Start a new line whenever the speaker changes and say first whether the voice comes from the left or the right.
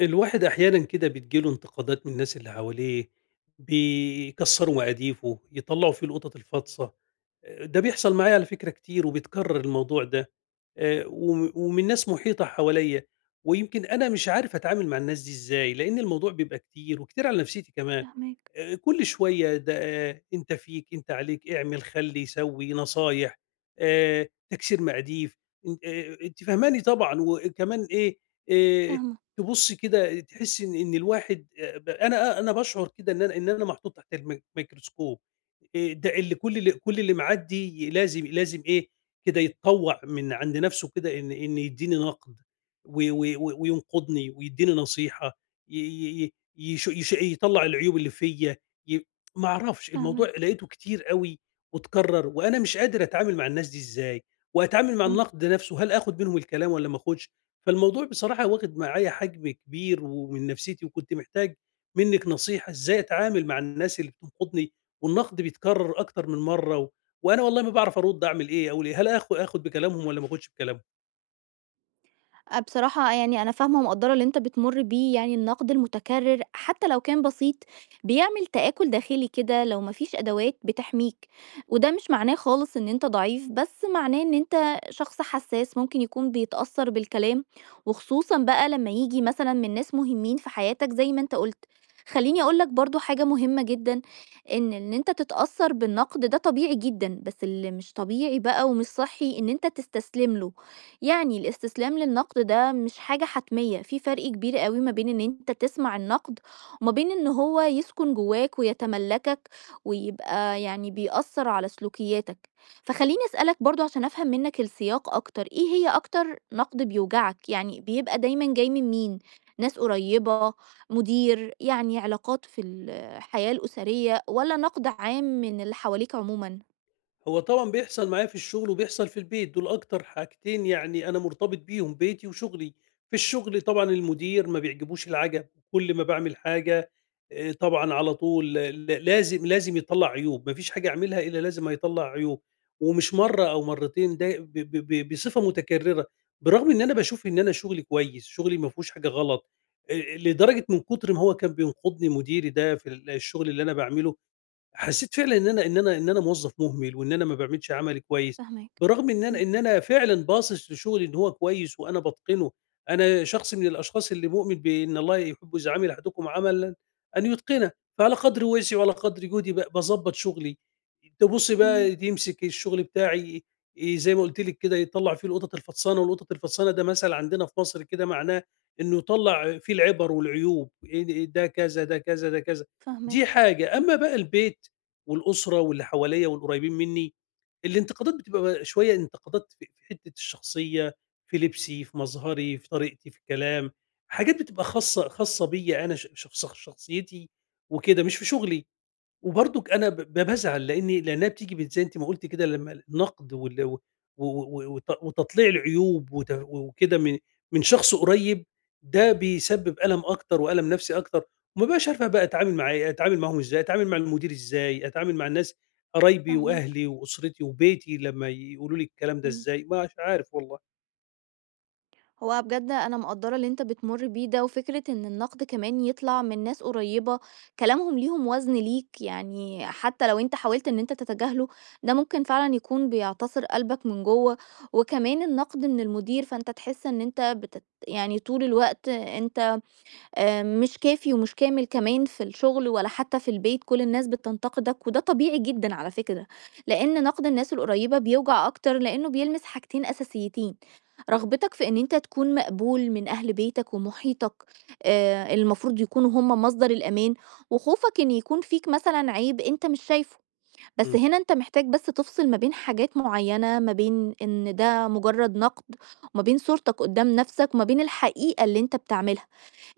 left: الواحد احيانا كده بتجيله انتقادات من الناس اللي حواليه، بيكسروا مقاديفه، يطلعوا فيه القطط الفاطسه. ده بيحصل معايا على فكره كتير، وبيتكرر الموضوع ده. آه، ومن ناس محيطه حواليا. ويمكن انا مش عارف اتعامل مع الناس دي ازاي، لان الموضوع بيبقى كتير وكتير على نفسيتي كمان.
right: فاهماك،
left: آه، كل شويه ده آه، انت فيك انت عليك اعمل خلي سوي نصايح. آه، تكسير مقاديف. آه، انت فهماني طبعا وكمان ايه. آه،
right: فاهمة،
left: تبُصّي كده تحسّي إن الواحد ب أنا أنا باشعُر كده إن أنا محطوط تحت الميكروسكوب. ده اللي كل اللي معدّي لازم إيه، كده يتطوّع من عند نَفْسه كده، إن يدّيني نَقْد، و و و وينقُدني ويدّيني نصيحة. ي ي ي يش يش يطلّع العيوب اللي فيّا. ي ما أعرفش، الموضوع
right: فاهماك،
left: لقيته كتير أوي. واتكرّر وأنا مش قادر أتعامل مع الناس دي إزاي، وأتعامل
right: إمم.
left: مع
right: إمم،
left: النَقْد ده نَفْسه، هل آخُد منهم الكلام والّا ما آخُدش؟ فالموضوع بصراحة واخد معايا حجم كبير ومن نفسيتي، وكنت محتاج منِّك نصيحة إزاي أتعامل مع الناس اللي بتنقدني، والنقد بيتكرر أكتر من مرّة، وأنا والله ما باعرف أرُد أعمل إيه، أقول إيه، هل آخُد بكلامهم والّا ما آخُدش بكلامهم؟
right: بصراحة يعني أنا فاهمة ومقدّرة اللي أنت بتمُر بيه، يعني النقد المتكرر حتى لو كان بسيط، بيعمل تآكل داخلي كده لو ما فيش أدوات بتحميك، وده مش معناه خالص إن أنت ضعيف، بس معناه إن أنت شخص حساس ممكن يكون بيتأثّر بالكلام، وخصوصًا بقى لمّا ييجي مثلًا من ناس مهمين في حياتك زي ما أنت قُلت. خلّيني أقول لك برضه حاجة مهمة جدًا، إن أنت تتأثّر بالنقد ده طبيعي جدًا، بس اللي مش طبيعي بقى ومش صحّي إن أنت تستسلم له، يعني الاستسلام للنقد ده مش حاجة حتمية. في فرق كبير قوي ما بين ان انت تسمع النقد وما بين ان هو يسكن جواك ويتملكك ويبقى يعني بيأثر على سلوكياتك. فخليني أسألك برضو عشان أفهم منك السياق أكتر، ايه هي أكتر نقد بيوجعك؟ يعني بيبقى دايما جاي من مين؟ ناس قريبة، مدير، يعني علاقات في الحياة الأسرية، ولا نقد عام من اللي حواليك عموما؟
left: هو طبعًا بيحصل معايا في الشغل وبيحصل في البيت، دول أكتر حاجتين يعني أنا مرتبط بيهم، بيتي وشغلي. في الشغل طبعًا المدير ما بيعجبوش العَجَب، كل ما باعمل حاجة طبعًا على طول لازم يطلّع عيوب، ما فيش حاجة أعملها إلا لازم هيطلّع عيوب، ومش مرّة أو مرّتين، ده ب ب ب بصفة متكررة. بالرغم إن أنا باشوف إن أنا شغلي كويس، شغلي ما فيهوش حاجة غلط. لدرجة من كتر ما هو كان بينقدني مديري ده في الشغل اللي أنا باعمله، حسيت فعلًا إن أنا موظّف مهمل، وإن أنا ما باعملش عملي كويس،
right: فهمك.
left: برغم إن أنا
right: مم،
left: فعلًا باصص لشغلي إن هو كويس وأنا باتقنه. أنا شخص من الأشخاص اللي مؤمن بإن الله يحب إذا عمل أحدكم عملًا أن يتقنه، فعلى قدر وسعي وعلى قدر جهدي باضبّط شغلي. تبُص
right: جميل.
left: بقى يمسك الشغل بتاعي، زي ما قُلت لِك كده، يطلّع فيه القطط الفطسانة. والقطط الفطسانة ده مثل عندنا في مصر، كده معناه إنه يطلّع فيه العِبَر والعيوب، ده كذا، ده كذا، ده كذا. دي
right: فاهمك.
left: حاجة،
right: مم،
left: أمّا بقى البيت والأسرة واللي حواليّا والقريبين منّي، الانتقادات بتبقى بقى شوية انتقادات في حتّة الشخصية، في لبسي، في مظهري، في طريقتي في الكلام، حاجات بتبقى خاصة خاصة بيّا أنا، شخص شخصيتي وكده، مش في شغلي. وبرضك أنا ب ب بازعل لإنها بتيجي زي أنتِ ما قُلتِ كده، لمّا النقد وال و و و- وت وتطليع العيوب وكده من شخص قريب، ده بيسبب ألم أكتر وألم نفسي أكتر. وما بابقاش عارف بقى أتعامل مع إيه، أتعامل معاهم إزاي، أتعامل مع المدير إزاي، أتعامل مع الناس قرايبي
right: فاهمك.
left: وأهلي وأسرتي وبيتي لمّا يقولوا لي الكلام ده
right: إمم.
left: إزاي. مش عارف والله.
right: هو بجد أنا مقدّرة اللي أنت بتمُر بيه ده، وفكرة إن النقد كمان يطلع من ناس قريّبة كلامهم ليهم وزن ليك، يعني حتى لو أنت حاولت إن أنت تتجاهله، ده ممكن فعلًا يكون بيعتصر قلبك من جوّه، وكمان النقد من المدير، فأنت تحس إن أنت يعني طول الوقت أنت مش كافي ومش كامل كمان في الشغل ولا حتى في البيت، كل الناس بتنتقدك، وده طبيعي جدًا على فكرة، لإن نقد الناس القريّبة بيوجع أكتر لإنه بيلمس حاجتين أساسيتين. رغبتك في إن أنت تكون مقبول من أهل بيتك ومحيطك، آه، المفروض يكونوا هم مصدر الأمان، وخوفك إن يكون فيك مثلا عيب أنت مش شايفه. بس
left: إمم،
right: هنا أنت محتاج بس تفصل ما بين حاجات معينة، ما بين إن ده مجرد نقد وما بين صورتك قدام نفسك وما بين الحقيقة اللي أنت بتعملها.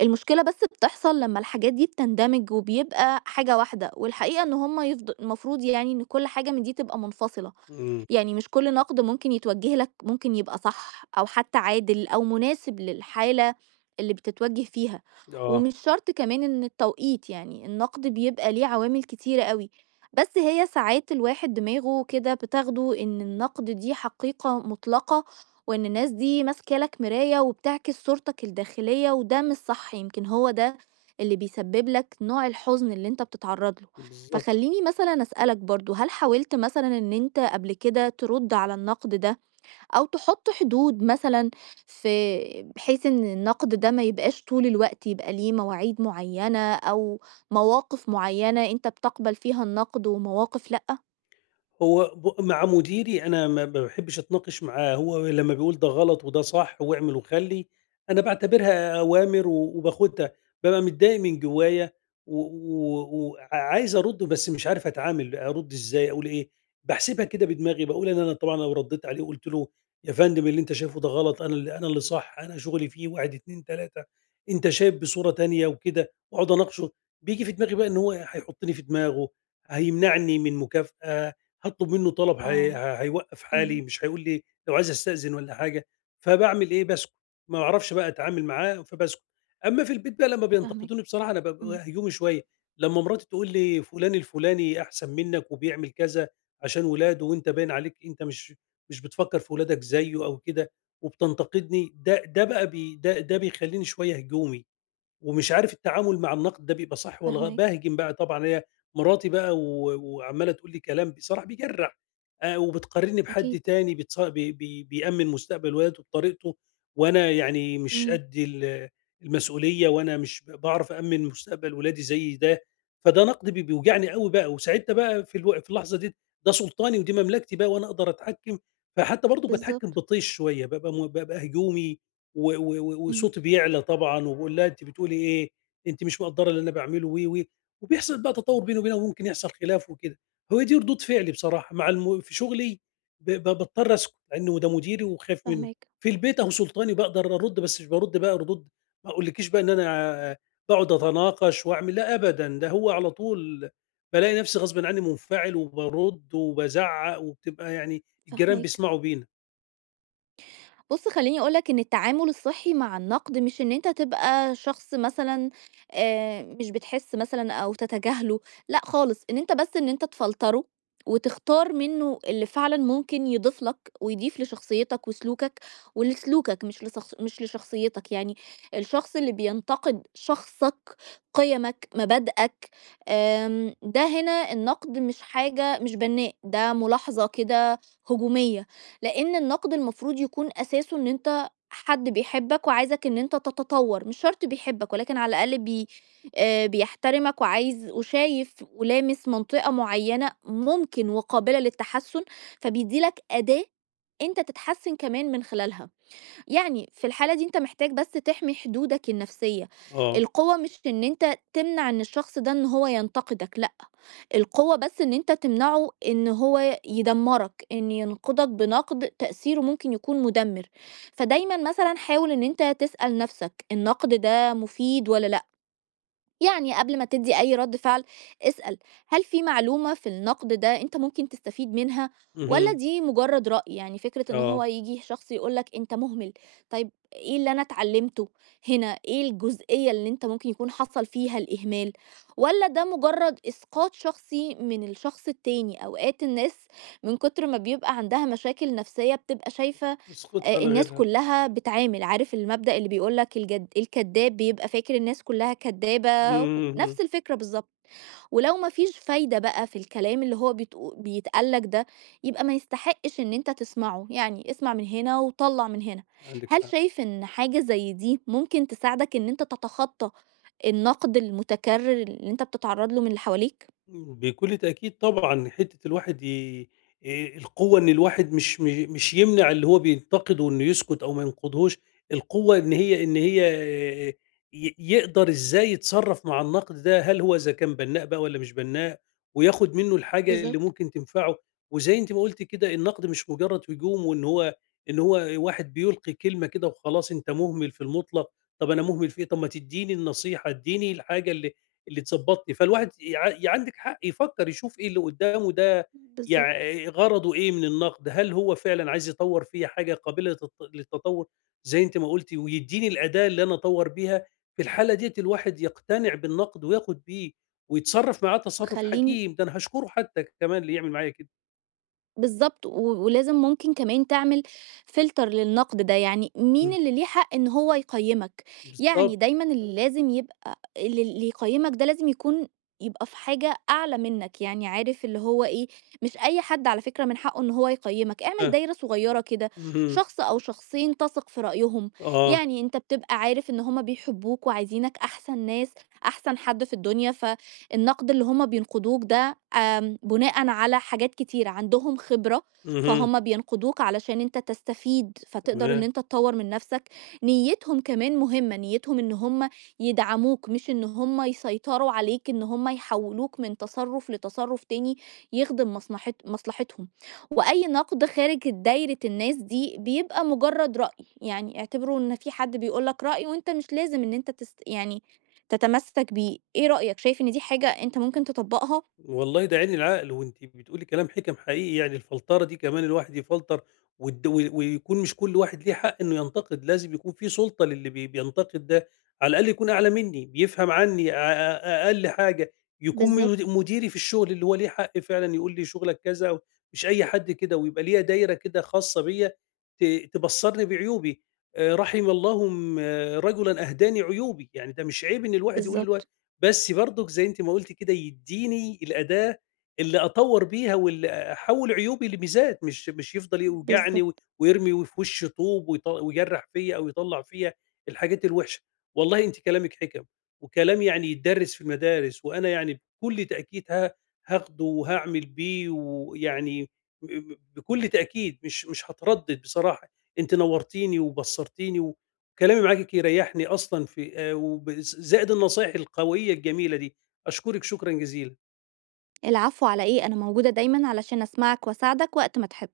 right: المشكلة بس بتحصل لما الحاجات دي بتندمج وبيبقى حاجة واحدة، والحقيقة إن هم المفروض يعني إن كل حاجة من دي تبقى منفصلة.
left: إمم،
right: يعني مش كل نقد ممكن يتوجه لك ممكن يبقى صح أو حتى عادل أو مناسب للحالة اللي بتتوجه فيها،
left: آه،
right: ومش شرط كمان إن التوقيت، يعني النقد بيبقى ليه عوامل كتيرة قوي. بس هي ساعات الواحد دماغه كده بتاخده إن النقد دي حقيقة مطلقة، وإن الناس دي ماسكة لك مراية وبتعكس صورتك الداخلية، وده مش صح. يمكن هو ده اللي بيسبب لك نوع الحزن اللي انت بتتعرض له.
left: بالضبط.
right: فخلّيني مثلًا أسألك برضه، هل حاولت مثلًا إن أنت قبل كده ترُد على النقد ده، أو تحط حدود مثلًا في، بحيث إن النقد ده ما يبقاش طول الوقت، يبقى ليه مواعيد معيّنة أو مواقف معيّنة أنت بتقبل فيها النقد ومواقف لأ؟
left: هو مع مديري أنا ما باحبش أتناقش معاه. هو لمّا بيقول ده غلط وده صح واعمل وخلّي، أنا باعتبرها أوامر وباخدها. بابقى متضايق من جوايا و و وعايز أرُد، بس مش عارف أتعامل، أرُد إزاي، أقول إيه، باحسبها كده بدماغي، باقول إن أنا طبعًا لو ردّيت عليه وقُلت له: يا فندم اللي أنت شايفه ده غلط، أنا أنا اللي صح، أنا شغلي فيه 1، 2، 3، أنت شايف بصورة تانية وكده، وأقعد أناقشه، بييجي في دماغي بقى إن هو هيحطني في دماغه، هيمنعني من مكافأة، هاطلب منه طلب هي
right: آه،
left: ه هيوقّف حالي،
right: إمم،
left: مش هيقول لي لو عايز أستأذن والّا حاجة. فباعمل إيه، باسكت. ما باعرفش بقى أتعامل معاه فباسكت. أمّا في البيت بقى لمّا
right: فاهماك،
left: بينتقدوني بصراحة أنا
right: إمم،
left: بابقى هجومي شوية. لمّا مراتي تقول لي فلان الفلاني أحسن منّك وبيعمل كذا عشان ولاده، وأنت باين عليك أنت مش بتفكّر في ولادك زيه أو كده، وبتنتقدني، ده ده بقى بي ده ده بيخلّيني شوية هجومي. ومش عارف التعامل مع النقد ده بيبقى صح والّا
right: فاهماك،
left: باهجم بقى طبعًا. هي مراتي بقى وعمّالة تقول لي كلام بصراحة بيجرّح، وبتقارنّي
right: أكيد،
left: بحد تاني بيتص بي بي بيأمّن مستقبل ولاده بطريقته، وأنا يعني مش
right: إمم،
left: قد المسؤولية، وأنا مش باعرف أأمّن مستقبل ولادي زي ده، فده نقد بيوجعني أوي بقى. وساعتها بقى في الو في اللحظة ديّة، ده سُلطاني ودي مملكتي بقى وأنا أقدر أتحكّم، فحتى برضه باتحكّم
right: بالضبط،
left: بطيش شوية، بابقى بابقى هجومي و و و
right: إمم،
left: وصوتي بيعلى طبعًا، وباقول لها: "أنتِ بتقولي إيه، أنتِ مش مقدّرة اللي أنا باعمله." و، و، وبيحصل بقى تطور بيني وبينها وممكن يحصل خلاف وكده. هو دي ردود فعلي بصراحة، مع في شغلي ب ب باضطر أسكت لأنه ده مديري وخايف منه.
right: فاهماك،
left: في البيت أهو سلطاني، باقدر أرُد، بس مش بارُد بقى ردود. ما أقولكيش بقى إن أنا باقعد أتناقش وأعمل لأ أبدًا، ده هو على طول بالاقي نفسي غصبٍ عني منفعل وبارُد وبازعّق، وبتبقى يعني الجيران
right: فاهماك.
left: بيسمعوا بينا.
right: بُص خلّيني أقول لك إن التعامل الصحّي مع النقد مش إن أنت تبقى شخص مثلًا مش بتحس مثلًا أو تتجاهله، لأ خالص، إن أنت بس إن أنت تفلتره وتختار منه اللي فعلًا ممكن يضيف لك ويضيف لشخصيتك ولسلوكك مش لشخصيتك، يعني الشخص اللي بينتقد شخصك، قيمك، مبادئك، آمم، ده هنا النقد مش حاجة، مش بناء، ده ملاحظة كده هجومية. لأن النقد المفروض يكون أساسه إن أنت حد بيحبك وعايزك إن أنت تتطور، مش شرط بيحبك ولكن على الأقل آه، بيحترمك وعايز وشايف ولامس منطقة معينة ممكن وقابلة للتحسن، فبيديلك أداة أنت تتحسن كمان من خلالها. يعني في الحالة دي أنت محتاج بس تحمي حدودك النفسية.
left: آه.
right: القوة مش إن أنت تمنع إن الشخص ده إن هو ينتقدك، لأ، القوة بس إن أنت تمنعه إن هو يدمرك، إن ينقدك بنقد تأثيره ممكن يكون مدمر. فدايما مثلا حاول إن أنت تسأل نفسك النقد ده مفيد ولا لأ، يعني قبل ما تدي أي رد فعل اسأل، هل في معلومة في النقد ده أنت ممكن تستفيد منها ولا
left: اهم.
right: دي مجرد رأي؟ يعني فكرة إن هو
left: آه.
right: يجي شخص يقولك أنت مهمل، طيب إيه اللي أنا اتعلمته هنا، إيه الجزئية اللي أنت ممكن يكون حصل فيها الإهمال، ولا ده مجرد إسقاط شخصي من الشخص التاني؟ أوقات الناس من كتر ما بيبقى عندها مشاكل نفسية بتبقى شايفة
left: اسكت على
right: الناس
left: غيرها.
right: كلّها بتعامل، عارف المبدأ اللي بيقول لك الجد الكدّاب بيبقى فاكر الناس كلّها
left: إمم،
right: كدّابة،
left: إمم، إمم،
right: نفس الفكرة بالضبط. ولو ما فيش فايدة بقى في الكلام اللي هو بيتقال لك ده، يبقى ما يستحقش إن أنت تسمعه، يعني اسمع من هنا وطلّع من هنا.
left: عندِك
right: هل
left: حق.
right: شايف إن حاجة زي دي ممكن تساعدك إن أنت تتخطى النقد المتكرر اللي أنت بتتعرّض له من اللي حواليك؟
left: بكل تأكيد طبعًا حتّة الواحد القوة إن الواحد مش يمنع اللي هو بينتقده إنه يسكت أو ما ينقدهوش. القوة إن هي آآ يقدر إزاي يتصرّف مع النقد ده، هل هو إذا كان بنّاء بقى والّا مش بنّاء، وياخد منّه الحاجة اللي
right: بالضبط،
left: ممكن تنفعه. وزي أنتِ ما قُلتِ كده، النقد مش مجرّد هجوم وإن هو إن هو واحد بيلقي كلمة كده وخلاص أنت مهمل في المطلق. طَب أنا مهمل في إيه، طَب ما تدّيني النصيحة، ادّيني الحاجة اللي تظبطني، فالواحد يع ي عندِك حق يفكّر يشوف إيه اللي قدّامه ده يع
right: بالضبط.
left: غرضه إيه من النقد، هل هو فعلًا عايز يطوّر فيّا حاجة قابلة للتطوّر، زي أنتِ ما قُلتِ، ويدّيني الأداة اللي أنا أطوّر بيها. في الحالة ديّة الواحد يقتنع بالنقد وياخد بيه ويتصرّف معاه تصرُّف
right: وخلّيني
left: حكيم، ده أنا هاشكره حتّى كمان اللي يعمل معايا كده.
right: بالضبط، ولازم ممكن كمان تعمل filter للنقد ده، يعني مين
left: إمم،
right: اللي ليه حق إن هو يقيّمك، يعني
left: بالضبط،
right: دايمًا اللي لازم يبقى اللي يقيّمك ده لازم يكون، يبقى في حاجة أعلى منّك، يعني عارف اللي هو إيه، مش أي حد على فكرة من حقّه إن هو يقيّمك، اعمل
left: آه،
right: دايرة صغيّرة كده،
left: اهم،
right: شخص أو شخصين تثق في رأيهم،
left: آه،
right: يعني أنت بتبقى عارف إن هُم بيحبّوك وعايزينك أحسن ناس، أحسن حد في الدنيا. ف النقد اللي هم بينقدوك ده آمم، بناءً على حاجات كتيرة، عندهم خبرة،
left: اهم،
right: فهُم بينقدوك علشان أنت تستفيد، فتقدر إن
left: تمام.
right: أنت تطوّر من نَفْسك. نيّتهم كمان مهمة، نيّتهم إن هم يدعموك مش إن هم يسيطروا عليك، إن هم يحوّلوك من تصرُّف لتصرُّف تاني يخدم مصلحتهم. وأي نقد خارج دايرة الناس دي بيبقى مُجرّد رأي، يعني اعتبره إن في حد بيقول لك رأي وأنت مش لازم إن أنت يعني تتمسّك بيه. إيه رأيك، شايف إن دي حاجة أنت ممكن تطبّقها؟
left: والله ده عين العقل، وأنتِ بتقولي كلام حِكَم حقيقي. يعني الفلترة دي كمان الواحد يفلتر، والد و ويكون مش كل واحد ليه حق إنه ينتقد، لازم يكون في سُلطة للي بينتقد ده، على الأقل يكون أعلى منّي، بيفهم عني أ أ أقل حاجة، يكون
right: بالضبط،
left: مديري في الشغل اللي هو ليه حق فعلًا يقول لي شغلك كذا، مش أي حد كده. ويبقى ليّا دايرة كده خاصة بيّا ت تبصّرني بعيوبي. رحم الله آه، رجلًا أهداني عيوبي، يعني ده مش عيب إن الواحد يقول للواحد.
right: بالضبط،
left: بس برضك زي أنتِ ما قُلتِ كده، يدّيني الأداة اللي أطوّر بيها واللي أحوّل عيوبي لميزات، مش يفضل يوجعني
right: بالضبط.
left: ويرمي في وشّي طوب ويجرّح فيّا أو يطلّع فيّا الحاجات الوحشة. والله أنتِ كلامِك حِكَم، وكلام يعني يتدرّس في المدارس. وأنا يعني بكل تأكيد هاخده وهاعمل بيه، ويعني ب ب بكل تأكيد مش هاتردد بصراحة. أنتِ نوّرتيني وبصّرتيني كلامي معاكِ ريّحني أصلًا في زائد النصايح القوية الجميلة دي. أشكرِك شكرًا جزيلًا.
right: العفو على إيه، أنا موجودة دايمًا علشان أسمعك وأساعدك وقت ما تحب.